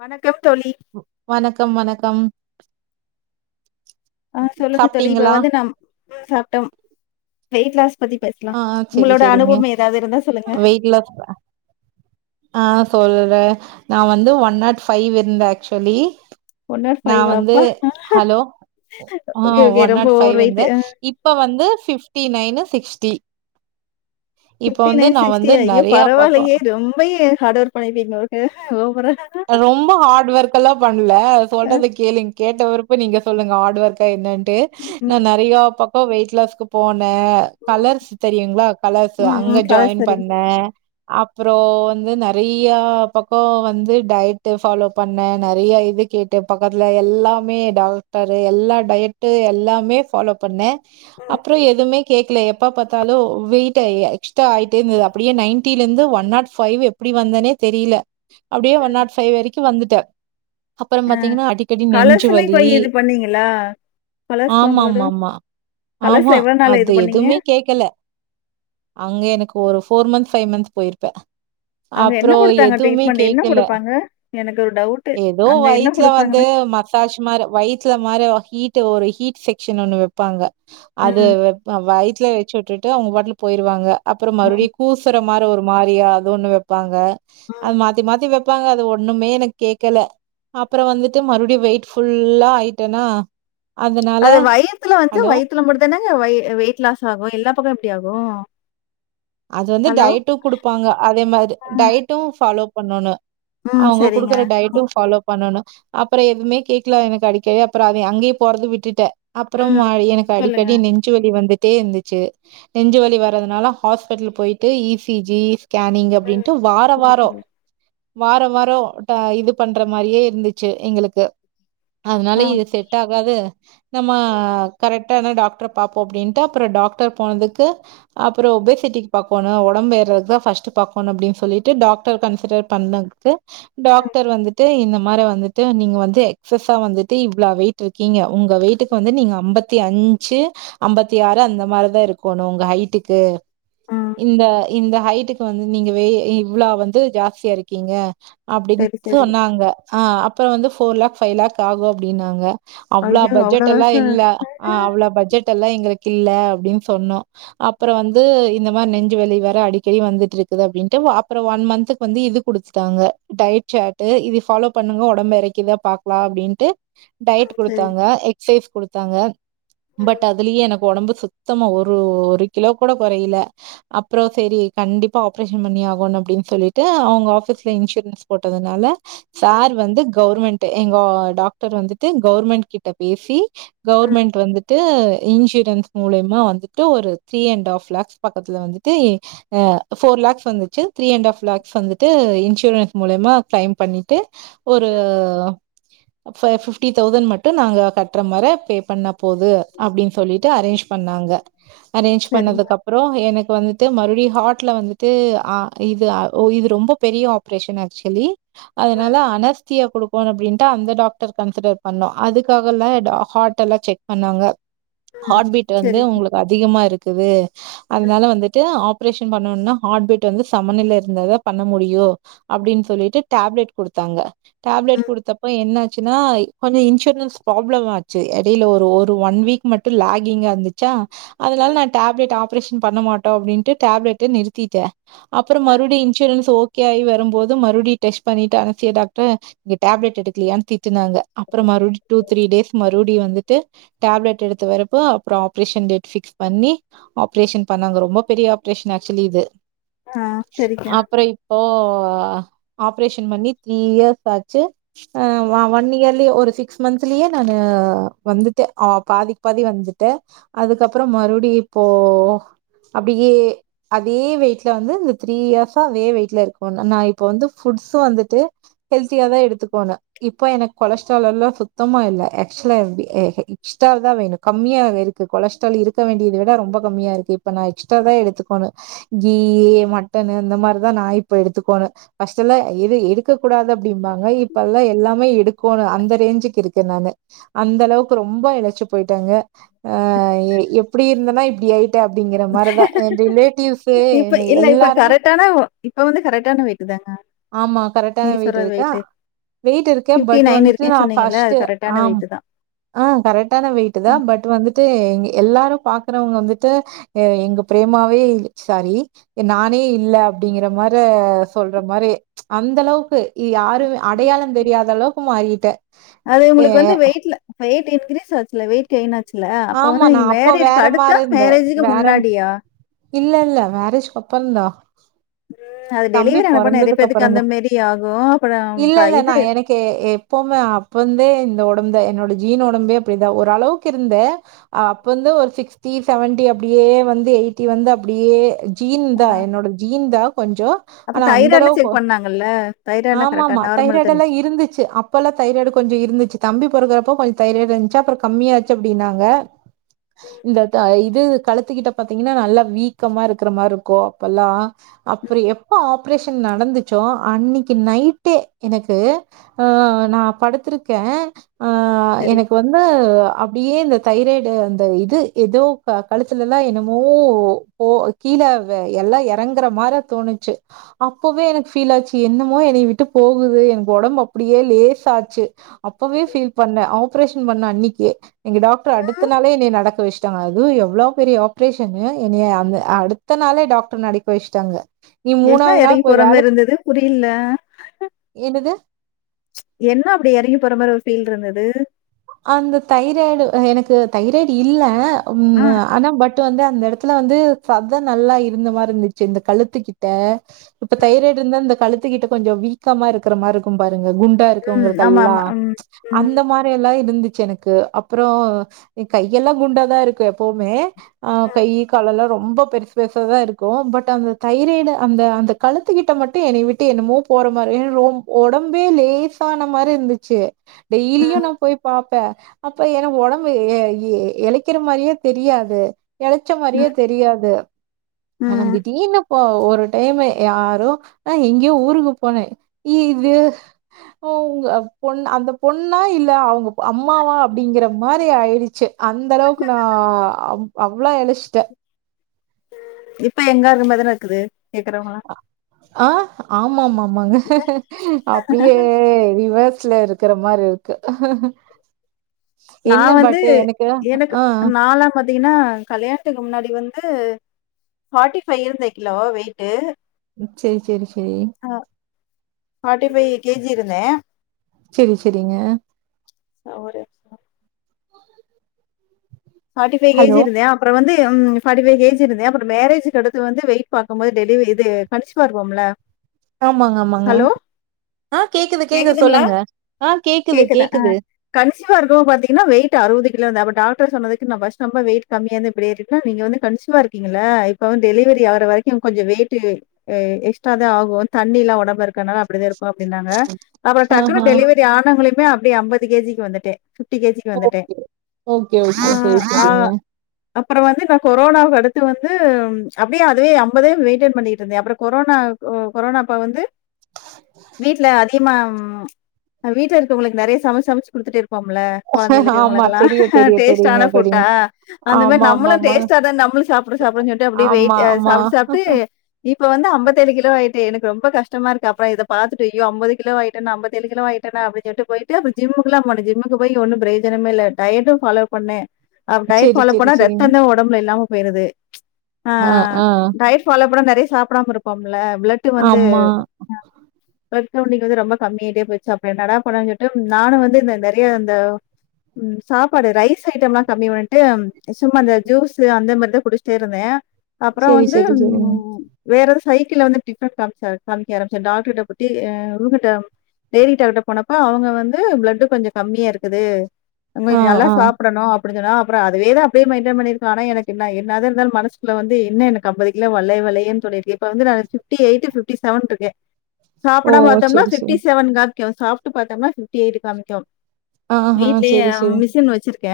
வணக் வணக்கம் வணக்கம். ஆ சொல்லுங்க தோழி இப்ப சாப்ட்டீங்களா வந்து நம் சாப்ட்டோம். வெய்ட்லாஸ் பத்தி பேசலா. ஆ செரி உங்களோட செரிங்க அனுபவம் ஏதாவது இருந்தா சொல்லுங்க. வெயிட் லாஸ் ஆ சொல்றே. நா வந்து ஒன் நாட் ஃபைவ் இருந்தே ஆக்சுவலி. ஒன் நாட் நா ஃபைவ் வந்து அப்பா ஹலோ ஆ ஓகே ஓகே ஒன் ரொம்ப நாட் ஃபைவ் ஓவர் வெயிட் இருந்தே. ஆ இப்ப வந்து fifty nine six D fifty nine sixty யே பக்கோ பரவால்லயே ரொம் பயு ஹார்ட் ஒர்க் பண்ணிருப்பீங்க போலருக்கு ஓ ரொம்ப ஹார்டு ஒர்க் எல்லா பண்ல. ஆ சொல்றத கேளுங் கேட்ட பெறகு இப்ப நீங்க சொல்லுங்க ஹார்டு ஒர்க்கா என்னன்னு ட்டு நா ம் நெறையா பக் கோ வெய்ட்லாஸ்க்கு போ னே கலர்ஸ் தெரியுங்ளா கலர்ஸு ம் ம் அங்க கலர்ஸ் ஜாயின் சரி பண்ணே. அப்புறோ வந்து நெறைய பக்கோ வந்து டயட்டு ஃபாலோ பண்ணே நெறைய இது கேட்டு பக்கத்தில எல்லாமே டாக்டரு எல்லா டயட்டு எல்லாமே ஃபாலோ பண்ணே. அப்றோ எதுமே கேக்கல எப்ப பாத்தாலு வெயிட் எ எக்ஸ்ட்ரா ஆயிட்டே இருந்தது. அப்படியே நைன்ட்டில இருந்து ஒன் நாட் ஃபைவ் எப்பிடி வந்தனே தெரியல. அப்டியே ஒன் நாட் ஃபைவ் வரைக்கு வந்துட்டே. அப்பறம் பாத்தீங்கன்னா அடிக்கடி கலர்ஸ்ல நெஞ்சுவலி இப்ப இது பண்ணீங்களா கலர்ஸ் ஆமா ஆமா போம்போது ஆமா கலர்ஸ்ல ஆமா எவ்வளவு நாள் இது அது பண்ணீங்க எதுவுமே கேக்கல அங்க எனக் ஒரு ஃபோர் மந்த் ஃபைவ் மந்த் போயிருப்பே. அங்க என்ன அப்றோ குடுத்தாங்க எதுவுமே ட்ரீட்மெண்ட் என்ன கேக்கல. குடுப்பாங்க எனக்கு ஒரு டவுட்டு எதோ அங்க என்ன வயித்துல வந்து குடுப்பாங்கன்னு மசாஜ் மார வயித்துல மார ஹீட் டு ஒரு ஹீட் செக்சன் ஒண்ணு வெப்பாங்க. அது ம் வெ ஆ வயித்துல வெச்சு விட்டுட் ட்டு அவங்க பாட்ல போயிருவாங்க அப்புறம் ம் மறுபடியும் கூசுற மாரி ஒரு மாரியா அது ஒண்ணு வைப்பாங்க ம் அது மாத்தி மாத்தி வ பாக்காது அது ஒண்ணுமே எனக்கு கேக்கல அப்புறம் வந்துட்டு மறுபடியும் வெயிட்ஃபுல்லா ஆயிட்டேனா அதனால அது வயித்துல வந்து ஹலோ! வயத்துல மட்டு தாங்க வெயிட் லாஸ் ஆகும் எல்லா பக்கம எப்படி ஆகும் ஓ அது வந்து டயட்டும் குடுப்பாங்க அதே மாதிரி ஆ. டயட்டும் பாலோ பண்ணணும் ம். அவுங்க சரிங்க. குடுக்குற ம். டயட்டும் பாலோ பண்ணணும் அப்பறம் எதுவுமே கேட்கலா எனக்கு அடிக்கடி அப்பறம் அவ அங்கேயே போறது விட்டுட்ட அப்பறம் ம். எனக்கு சொல்லுங்க. அடிக்கடி நெஞ்சுவலி வந்துட்டு வந்துட்டே இருந்துச்சு நெஞ்சுவலி வறதுனால ஹாஸ்பிட்டல் போயி்ட்டு இ. சி. ஜி ஸ்கேனிங் ம். அப்டின்ட்டு வாரம் சரி, வாரம் சரி. வாரம் வாரம் இது பண்ற மாதிரியே இருந்துச்சு எங்களுக்கு அதனால ஆ. இது செட் ஆகாது நம்ம கரெக்ட் டாக்டர் பாப்போம் அப்டின்ட்டு அப்பறம் டாக்டர் போனதுக்கு அப்பறம் பெஸ் ஒபேஸ்சிட்டிக்கு பாக்கணும் உடம்பு எறதுதா பர்ஸ்ட் பாக்கணும் அப்டின்னு சொல்லிட்டு டாக்டர் கன்சிடர் பண்ணட்டு டாக்டர் வந்துட்டு இந்த மாதிரி வந்துட்டு நீங்க வந்து எகஸா வந்துட்டு இவ்வளவு வெயிட் இருக்கீங்க உங்க வெயட்டுக்கு வந்து நீங்க ஐம்பத்தி அஞ்சு ஐம்பத்தி ஆறு அந்த மாதிரிதான் இருக்கணும் உங்க ஹைட்டுக்கு ம். இந்த இந்த ஹைட்டுக்கு வந்து நீங்க இவ்ளவு வந்து ஜாஸ்தியா இருக்கீங்க அப்டின்னு சரி, சரி. சொன்னாங்க ஹ அப்பறம் வந்து போர் லக் பைவ் லக் ஆகும் அப்டினாங்க அவ்ளோ ஐயோ! அவ்வளோ பட்ஜெட் எல்லாம் காசா? இல்ல ஹா ம். அவ்வளோ பட்ஜெட் எல்லாம் எங்களுக்கு இல்ல அப்டின்னு சொன்னோம் அப்பறம் வந்து இது இந்த மாதிரி நெஞ்சு வலி வேற அடிக்கடி வந்துட்டு இருக்குது அப்டின்ட்டு அப்புறம் ஒன் மந்த்துக்கு வந்து இது கொடுத்துட்டாங்க டயட் சாட்டு் இது பாலோ பண்ணுங்க உடம்பு இறக்கிதா பாக்கலாம் அப்டின்ட்டு டயட் சரி. கொடுத்தாங்க எக்சசைஸ் கொடுத்தாங்க பட் அதுலயே எனக்கு உடம்பு சுத்தமா ஒரு ஒரு கிலோ கூட கொறையல அப்பறம் செரி கண்டிப்பா ஆப்ரேஷன் பண்ணி ஆகும் அப்டின்னு சொல்லிட்டு அவுங்க ஆபீஸ்ல இன்சூரன்ஸ் போட்டதுனால சார் வந்து கவர்மெண்ட் எங்க டாக்டர் வந்துட்டு கவர்மெண்ட் கிட்ட பேசி கவர்மெண்ட் வந்துட்டு இன்சூரன்ஸ் மூலியமா வந்துட்டு ஒரு த்ரீ அண்ட் ஆப் லக்ஸ் பக்கத்துல வந்துட்டு போர் லக்ஸ் வந்துச்சு த்ரீ அண்ட் லக்ஸ் இன்சூரன்ஸ் மூலிமா கிளைம் பண்ணிட்டு ஒரு பிப்டீன் தவுஸண் மட்டும் நாங்க கட்ற மாரி பண்ண போது அப்டின்னு சொல்லிட்டு அரேஞ்ச் பண்ணாங்க அரேஞ்ச் சரிங்க. பண்ணதுக்கு அப்பற எனக்கு வந்துட்டு மறுபடிம் ஹார்ட்ல வந்துட்டு அ இது இது ரொம்ப பெரிய ஆப்ரேஷன் ஆக்சுவலி ம். அதனால அனஸ்தியா கொடுக்கும்ணும் அப்படின்ட்டு அந்த டாக்டர் கன்சிடர் பண்ணோம் அதுக்காக எல்லா ஹார்ட் எல்லாம் செக் பண்ணாங்க ஹார்ட் பீட் வந்து சரிங்க. உங்களுக்கு அதிகமா இருக்கு அது அதனால வந்துட்டு ஆப்ரேஷன் பண்ணனும்னா ஹார்ட் பிட் வந்து சம நிலையில இருந்ததா பண்ண முடியும் அப்டின்னு சொல்லிட்டு டேப்லெட் கொடுத்தாங்க டேப்லெட் ம். கொடுத்தப்ப என்ன ஆச்சுனா கொஞ்ச இன்சூரன்ஸ் ப்ராப்ளம் ஆச்சு இடையில ஒரு ஒரு ஒன் வீக் மட்டும் லாகினா இருந்துச்சா அதனால நா டேப்லெட் ஆப்ரேஷன் பண்ணமாட்டோம் அப்படினுட்டு டேப்லெட்டை நிறுத்திட்டேன் அப்புறம் மறுபடியும் இன்சூரன்ஸ் ஓகே குயூராயி வரும்போது மறுபடி டெஸ்ட் பண்ணிட்டு அனஸ்தஸ்சிய டாக்டர் டேப்லெட் எடுக்கலையான்னு திட்டினாங்க அப்புறம் மறுபடி டூ த்ரீ டேஸ் மறுபடி வந்துட்டு டேப்லெட் எடுத்து வரப்ப அப்புறம் ஆப்ரேஷன் டேட் பிக்ஸ் பண்ணி ஆப்ரேஷன் பண்ணாங்க ரொம்ப பெரிய ஆப்ரேஷன் ஆக்சுலி இது ஆ சரிங்க. அப்புறம் இப்போ ஆப்ரேஷன் பண்ணி த்ரீ இயர்ஸ் ஆச்சு அஹ் ஒன் இயர்லயே ஒரு சிக்ஸ் மந்த்ஸ்லயே நான் வந்துட்டேன் பாதிக்கு பாதி வந்துட்டேன் அதுக்கப்புறம் மறுபடியும் இப்போ அப்படியே அதே வெயிட்ல வந்து இந்த த்ரீ இயர்ஸா அதே வெயிட்ல இருக்கேன் நான் இப்போ வந்து ஃபுட்ஸும் வந்துட்டு ஹெல்த்தியா தான் எடுத்துக்குவாங்க இப்போ எனக்கு கொலஸ்ட்ரால் எல்லாம் சுத்தமா இல்லை எக்ஸ்ட்ரா தான் வேணும் கம்மியாக இருக்கு கொலஸ்ட்ரால் இருக்கு வேண்டியது விட கம்மியா இருக்கு இப்ப நான் எக்ஸ்ட்ரா தான் எடுத்துக்கோணும் கீ மட்டன்னு அந்த மாதிரிதான் நான் இப்ப எடுத்துக்கணும் அக்சுவலா எடுக்கக்க கூடாது அப்படிம்பாங்க இப்பெல்லாம் எல்லாமே இருக்கனும் அந்த ரேஞ்சுக்கு இருக்கன் நானு அந்த அளவுக்கு ரொம்ப இழச்சு போயிட்டாங்க ஆஹ எப்படி இருந்த நான் இல்லை ஆஹ் இப்ப என்னை இல்ல இப்ப எல்லாருமே கரெக்டான இப்ப வந்து கரெக்டான வெயிட்டுதாங்க ஆமா கரெக்டான வெயிட் இருக்கேன் வெயிட் இருக்கேன் பட் வந்துட்டு இருக்கேன்னு நான் சொன்னீங்கல்ல, பர்ஸ்ட் அது கரெக்ட்டான ஆம் வெயிட் தான். ஆஹ் கரெக்டான வெயிட் தான் பட் வந்துட்டு எல்லாரும் பாக்குறவங்க வந்துட்டு எங்க பிரேமாவே இல் சாரி நானே இல்ல அப்படிங்குற மாதிரி சொல்ற மாதிரி அந்த அளவுக்கு யாருனு அடையாளம் தெரியாத அளவுக்கு மாறிட்டேன் அது நமக்கு வந்து உங்களுக்கு வந்து வெயிட்ல வெயிட் இன்கிரீஸ் ஆச்சுல வெயிட்ய ஆச்சு இல்ல அப்ப ஆமா வந்து நா நீங்க அப்ப மேரேஜக்கு வேற மாரி அடுத்த இருந்த மேரேஜுக்கு வேற முன்னாடியா இல்ல இல்ல மேரேஜ்க்கு அப்புறந்தா அது தம்பி டெலிவரி ஆனப்ப நெறைய பொறந்ததுக்கு பேத்துக்கு அந்த அப்புறந்தா. மேரி ஆகும். அப்புறம் இல்ல க இல்ல இது நா எனக்கு எப்பவுமே அப்ப இருந்தே இந்த ஒ ந்த என்னோட ஜீன் ஒடம்பே அப்பிடிதா ஓரளவுக்கு இருந்தே ஆ அப்ப இருந்து ஒரு சிக்ஸ்டி செவன்டி அப்டியே வந்து எயிட்டி வந்து அப்டியே அ ஜீன்தா என்னோட ஜீன்தா கொஞ்சோ. அப்ப ஆனா அந்த தைராய்ட்லாம் அளவுக்கு செக் பண்ணாங்கல்ல? தைராய்ட்லாம் கரெக்ட்டா ஆமாமா நார்மல் தைராய்டு எல்லா தெரிஞ்சுச்சு. இருந்துச்சு அப்பல்லா தைராய்டு கொஞ்ச இருந்துச்சு தம்பி பொறக்கறப் போ கொஞ்ச தைராய்டு இருந்துச்சு அப்புறோ கம்மியாச்சு அப்டினாங்க இந்த தா இது கழுத்துக்கிட்ட பாத்தீங்கன்னா நல்லா வீக்கமா இருக்கற மாரி இருக்கு அப்ப எல்லா. அப்றோ எப்ப ஆப்ரேஷன் நடந்துச்சோ அன்னைக்கி நைட்டே எனக்கு ஆ நா படுத்துரு க்கே ஆ சரி. எனக்கு வந்து அப்டியே இந்த தைராய்டு அந்த இது ஏதோ க கழுத்துலல்லா என்னமோ போ கீழ வ எல்லா எறங்குற மார தோணுச்சு. அப்பவே எனக்கு ஃபீல் ஆச்சு என்னமோ என்னய விட்டு போகுது எனக்கு ஒடம்பு அப்பிடியே லேஸ் ஆச்சு. அப்பவே ஃபீல் பண்ணே ஆப்ரேஷன் பண்ண அன்னைக்கே எங்க டாக் டரு அடுத்த நாளே என்னய நடக் க்க வச்சிட்டாங்க அது எவ்ளா பெரிய ஆப்ரேஷனு என்னய அடுத்த நாளே டாக்டர் நடக்க வச்சுட்டாங்க. நீ என்ன நாள் எறங்கி போய் போற வேல மார இருந்தது புரியல என்னது? என்ன அப்டி எறங்கி போற மார ஒரு ஃபீல் இருந்து து அந்த தைராய்டு ஆ எனக்கு தைராய்டு இல்ல அம் ஆ. ஆனா பட் டு வந்து அந்த எடத்துல வந்து சத நல்லா இருந்த மார இருந்துச்சு இந்த கழுத்துக்கிட்ட. இப்ப தைராய்டு இருந்தா இந்த கழுத்துக்கிட்ட கொஞ்சோ வீக்கமா இருக்கற மார இருக்கும் பாருங்க குண் டா ம். இருக்கவங்களுக்கெல்லா ஆமாமா. ம். ம். அந்த மார எல்லா இருந்துச்சு எனக்கு அப்புறோ ஏன் கையெல்லா குண்டாதா இருக்கு எப்பவுமே. ஆ கையி காலெல்லா ரொம்ப பெருசு பெருசாதா இருக்கு. பட் அந்த தைராய்டு அந்த அந்த கழுத்துக்கிட்ட மட்டு என்னைய விட்டு என்னமோ போற மாரயே ரொம் ஒடம்பே லேசான மார இருந்துச்சு. டெய்லியு ம். நா போய் பாப்பே அப்ப ஏன்னா ஒடம்பு எ எ எளைக்கிற மாரியே தெரியாது எளச்ச மாரியே ம். தெரியாது ஆனா ம். திடீர்னு ப்போ ஒரு டைமு யாரோ ஆ எங்கயோ ஊருக்கு போனே. இது அப்போ உங்க பொண் அந்த பொண்ணா இல்ல அவங்க அம்மாவா அப்டிங்கிற மாரி ஆயிடுச்சு அந்த அளவுக்கு நா அம் அவ்ளோ எளச்சிட்ட இப்ப எங்க அது மாதிரிலா இருக்குது கேக்குறவங்கலாம். ஆ ஆமாமா ஆமாங்க அப்டியே ரிவஸ் ல இருக்குற மாரி இருக்கு நா என்ன வந்து பட் எனக்கு எனக்கு ஆ நாளா பாத்தீங்கன்னா கல்யாணத்துக்கு முன்னாடி வந்து ஃபாட்டி ஃபை இருந்த கிலோ வெயிட்டு சேரி சேரி சேரி ஃபாட்டி ஃபை கேஜி இருந்த செரி செரிங்க ஆ ஒரு நிம்ஷோ ஃபாட்டி ஃபை கேஜி ஹலோ இருந்த அப்புறோ வந்து [unintelligible] ஃபாட்டி ஃபை கேஜி இருந்த அப்புறோ மேரேஜ்ஜுக்கு அடுத்து வந்து வெயிட் பாக்கும்போது டெலிவி இது கன்ஷிவா இருக்குவோம்ல ஆமாங்க ஆமாங்க அலோ ஆ கேக்குது கேக்குது கேக்குதுங்களா சொல்லுங்க கேக்குது கன்ஷிவா இருக்கும் போது பாத்தீங்கன்னா வெயிட் அறுவது கிலோ இருந்த அப்போ டாக் டாக்டர் சொன்னது க்கு நா ஃபஸ்ட் ரொம்ப வெயிட் கம்மியா இருந்து இப்டி ஏறிட்டனா நீங்க வந்து கன்ஷிவா இருக்கீங்கள்ல இப்பவு டெலிவரி ஆகுற வரைக்கு கொஞ்சோ வெயிட்டு எக்ஸ்ட்ராதா ஆகு தண்ணிலா ஒடம்புல இருக்கனால அப்டிதா இருக் க்கு அப்டின்னாங்க அப்புறோ டக்குனு ஆஹா டெலிவரி ஆணங்குளிமே அப் அப்டியே ஐம்பது கேஜிக்கு வந்துட்ட பிஃப்டி கேஜிக்கு வந்துட்ட ஓகே ஓகே ஆ ஓகே செரி ஆ செரிங்க அப்புறோ வந்து நா கொரோனாவுக் கடுத் அடுத்து வந்து அப்டியே அதுவே ஐம்பதே மெயின்டெயின் பண்ணிட்டு இருந்த அப்புறோ கொரோனா கொரோனா அப்ப வந்து வீட்ல அதிகமா வீட்ல இருக்கவங்களுக்கு நறையா சமச்சு சமச்சு குடுத்துட்டே இருப் போம்ல கொழந்தைகளுக்கு ஆமா இவங்களுக்கெல்லா தெரியு தெரியு தெரியுங்க டேஸ்ட்டான ஃபுட்டா தெரியு அந்த மாரி ஆமா ஆமா நம்மளு ஆமா டேஸ்ட்டா இருந்தா நம்மளு சாப்புறோ சாப்புறோன் சொல்ட்டு அப்படியே ஆமா வெயிட் ஆ ஆமா. சாப்டு சாப்டு இப்போ வந்து அம்பத்து ஏழு கிலோ ஆய் ஆயிட்டே எனக்கு ரொம்ப கஷ்டமா இருக்கு அப்புறோ இத பாத்துட்டு அய்யோ அம்பது கிலோ ஆயிட்டனா அம்பத்து ஏழு கிலோ ஆயிட்டனா அப்டின் சொல்லிட்டு போயிட்டு அப்பறோ ஜிம்முக்குலா போன ஜிம்முக்கு போய் ஒன்னு பிரியோஜனமே இல்ல டயட்டு ஃபாலோவ் பண்ணே அ டயட் சரி, ஃபாலோ சரி, பண்ணா சரிங்க. ரத்தந்தா ஒடம்புல இல்லாம போயிருது ஆ டயட் ஃபாலோ பண்ணுன் நென் தே சாப்டாம இருப்போம் ல பிளட்டு வந்து ஆமா. அ பிளட் கவுண்டிங் வந்து ரொம்ப கம்மியாயிட்டே போயிருச்சா அப்புறோ என்னடா பண்லான் சொல்லிட்டு நானு வந்து இந்த இந்த நறையா அந்த ம் சாப்பாடு ரைஸ் ரைஸ் ஐட்டம்லா கம்மி பண்ட்டு சும்மா அந்த ஜூஸ்ஸு அந்த மாரிதா குடுச்சுட்டே இருந்த அப்றோ சரி, வந்து சரி, சரிங்க. ம் வேற எத சைக்கிள் வந்து டிஃப்ரண்ட் அ க காமச்சாரு காமிக்க ஆரம்பிச்ச டாக்டர் போ டி அ ருகிட்ட லேடி டாக்டாட்ட போனப்ப அவுங்க வந்து பிளட்டு கொஞ்சோ கம்மியா இருக்குது அங் ஆ, கொஞ் நல்லா ஆ. சாப் டனு அப்பிடின் சொன்னா அப்புறோ அதுவேதா அப்பிடியே மெயின்டைன் பண்ணிருக்கலா ஆனா எனக்கு என்ன என்னதா இருந்தாலு மனசுக்குள்ள வந்து என்ன எனக்கு அம்பதிகிலா வல்லையே வல்லையேன் சொல்லிட்டுருக் இப்ப வந்து நானு ஃபிப்ட்டி எயிட்டு ஃபிப்ட்டி செவன் இருக் ஓ! சாப்டாம பாத்தம்னா சரி, பிஃட்டி சரி. செவன் கா கியோ சாப்புட்டு பாத்தோம்னா ப்ஃட்டி எய்ட் காமிக்கோ ஆஹ் சேரி சேரி கெ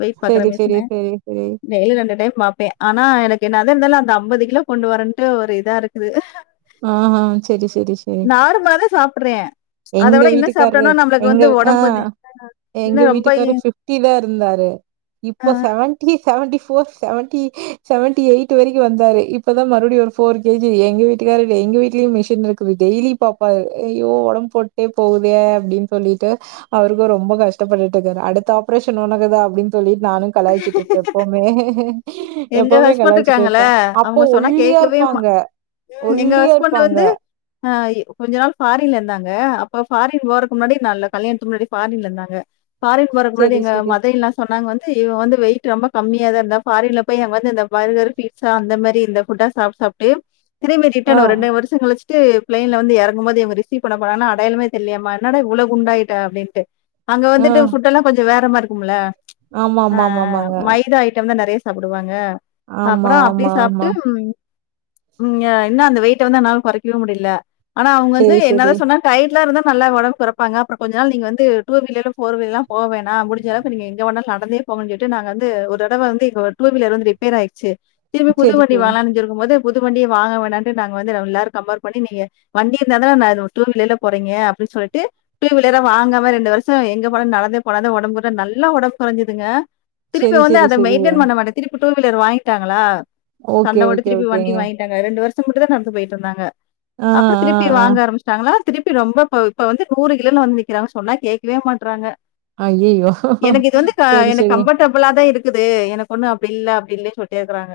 வெய்ட் பாக்கற மிசனு சரி. டெய்லி ரெண்டு டைம் பாப்பே ஆனா எனக்கு என்னதா இருந்தாலு அந்த ஐம்பது கிலோ கொண்டு வரன்ட்டு ஒரு இதா இருக்கு ஆ ஆஹ் சேரி சேரி சேரி நார்மலா [unintelligible] எங்க விட இன்னும் வீட்டுக்காரரு சாப்ட்டோம்னா நம்மளுக்கு எங்க வந்து ஆ உடம்பு வந்து எங்க இன்னும் ரொம்ப எ வீட்டுக்காரரு ஃபிப்டி தா ருந்தாரு அ இப்ப seventy seventy four seventy seventy eight வரைக்கு வந்தாரு இப்பதா மறுபுடியு ஒரு ஃபோர் கேஜி ஏங்க வீட்டுக்காரரு எங்க வீட்லயு மிஷின் இருக்குது டெய்லி பாப்பாரு ஐயோ ஒடம் போட்டே போகுதே அப்பிடின் சொல்லிட்டு அவருக்கோ ரொம்போ கஷ்டப்பட்டுட்டு இருக்காரு அடுத்த ஆப்ரேஷன் உனகுதா அப்பிடின் சொல்லி நானு கலாய்ச்சிட்டு இருப்பே எப்பவுமே எங்க எப்பவுமே ஹஸ்பண்ட் கலாய்ச்சுட்டு இருக்காங்கல்ல, இருப்பே அப்போ அவங்க சொன்னா ஒல்லியா கேட்கவே மா இருப்பாங்க ம் எங்க ஒல்லியா ஹஸ்பண்ட் வந்து இருப்பாங்க ஆ கொஞ்ச நாள் ஃபாரின்ல இருந்தாங்க அப்ப ஃபாரின் போறக்கு முன்னாடி நல்ல கல்யாணத்துக்கு முன்னாடி ஃபாரின்ல இருந்தாங்க ஃபாரின் போறக்கு முன்னாடி சரி எங்க சரி மத இல்லா சொன்னாங்க வந் த் இவ வந்து வெயிட் ரொம்ப கம்மியாதா இருந்தா ஃபாரின்ல போய் அங்க வந்து இந்த பர்கர் பீஸ்ஸா அந்த மாரி இந்த ஃபுட்டா சாப்ட்டு சாப்ட்டு திரும்பி ஆ ரிட்டன் ஒரு ரெண்ட வருஷங் கழிச்சி ட்டு பிளைன்ல வந்து எறங்குபோது இவுங்க ரிசீவ் பண்ண போறாங்கன்னா அடயாளமே தெரியலைம்மா என்னடா இவ்வளா குண்டாயிட்ட அப்பிடின்ட்டு அங்க ஆ வந்துட்டு ஃபுட்டெல்லா கொஞ்சோ வேற மாரிருக் உகுல ஆமா ஆ ஆமா ஆமா ஆமாங்க மைதா ஐட்டம்தா நெறைய சே சாப்டுவாங்க ஆமா அப்புறோ அப்பிடியே ஆமா சாப்பிட்டு ஆமா ம் இன்னு அந்த வெயி ட் வந்து என்னால கொறைக்கவே முடியல ஆனா அவுங்க வந்து சரி என்னதா சரி சொன்னா டயட்ல இருந்த நல்ல ஒடம்பு கொறப்பாங்க அப்புறோ கொஞ்ச நாள் நீங்க வந்து ட்டுவீலர் போர் வீல்லல்லா போவேனா முடிஞ்ச வரைக்கு நீங்க எங்க வேணாலு நடந்தே போவோ சொல்ட்டு நாங்க வந்து ஒரு தடவ வந்து எங்க டூ வீலர் வந்து ரிப்பேர் ஆயிடுச்சு. திருப்பி சரி, புதுவண்டி சரி. வாங்கலான் நென்ச்சு இருக்கும் போது புது வண்டியே வாங்க வேணான்ட்டு நாங்க வந்து எல்லாரு கம்பேர் பண்ணி நீங்க வண்டி இருந்தாதா நா இது டூவீலர்ல போறீங்க அப்டின் சொல்லிட்டு டூவீலரே வாங்காம ரெண்டு வருஷோ எங்க போனாலு நடந்தே போனாதா ஒடம்பு கொறயுனு நல்லா உடம்பு கொறைஞ்சதுங்க. திருப்பி சரி, வந்து சரி, அத சரிங்க. மெயின்டன் பண்ண மாட்ட திரு இப்ப டூவீலர் வாங்கிட்டாங்களா? ஓகே, சண்ட போட்டு ஓகே, திருப்பி வண்டி ஓகேங்க. வாங்கிட்டாங்க. ரெண்டு வரு ஷம் மட்டுந்தா நடந்து போயிட்ருந்தாங்க. ஆ, அப்பற ஆ, திருப்பி ஆ. வாங்க ஆரம்பிச்சிட்டாங்களா திருப்பி ரொம்ப இப்ப இப்ப வந்து நூறு கிலோன்னு வந்து நிக்கிறாங்க. சொன்னா கேக்கவே மாட்றாங்க. ஐயயோ செரி செரி இவ்ளாதா இருக்குது எனக்கு ஒண்ணு அப்டி இல்ல அப்டி இல்லன்னு சொல்ட்டே இருக்கறாங்க.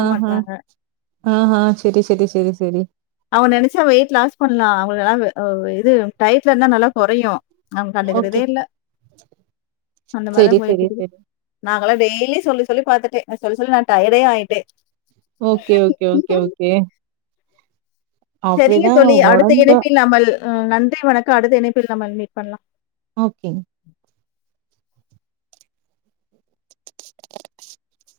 ஆ ஹா ஆ ஹா செரி செரி செரி செரி அவங்க நெனைச்சா வெயிட் லாஸ் பண்லா அவங்க அதாவ்து ஆ இது டயட்ல இருந்தா நல்லா கொறையு. அவங்க கண்டுக்கறதே ஓகே. இல்ல. அந்த மாரிதா சரி, சரி, போயிட்ருக்குது சரி. நா நால்லா டெய்லி சொல்லி சொல்லி பாத்துட்டே. நா சொல்லி சொல்லி நா டயேடே ஆயிட்டே. ஓகே ஓகே ஓகே ஓகே செரிங்க அப்படிதான் தோழி அடுத்த உடம்ப இணைப்பில் நாமள் ஆ நன்றி வணக்கோ அடுத்த இணைப்பில் நம்ம மீட் பண்லா. ஓகேங் [inaudible]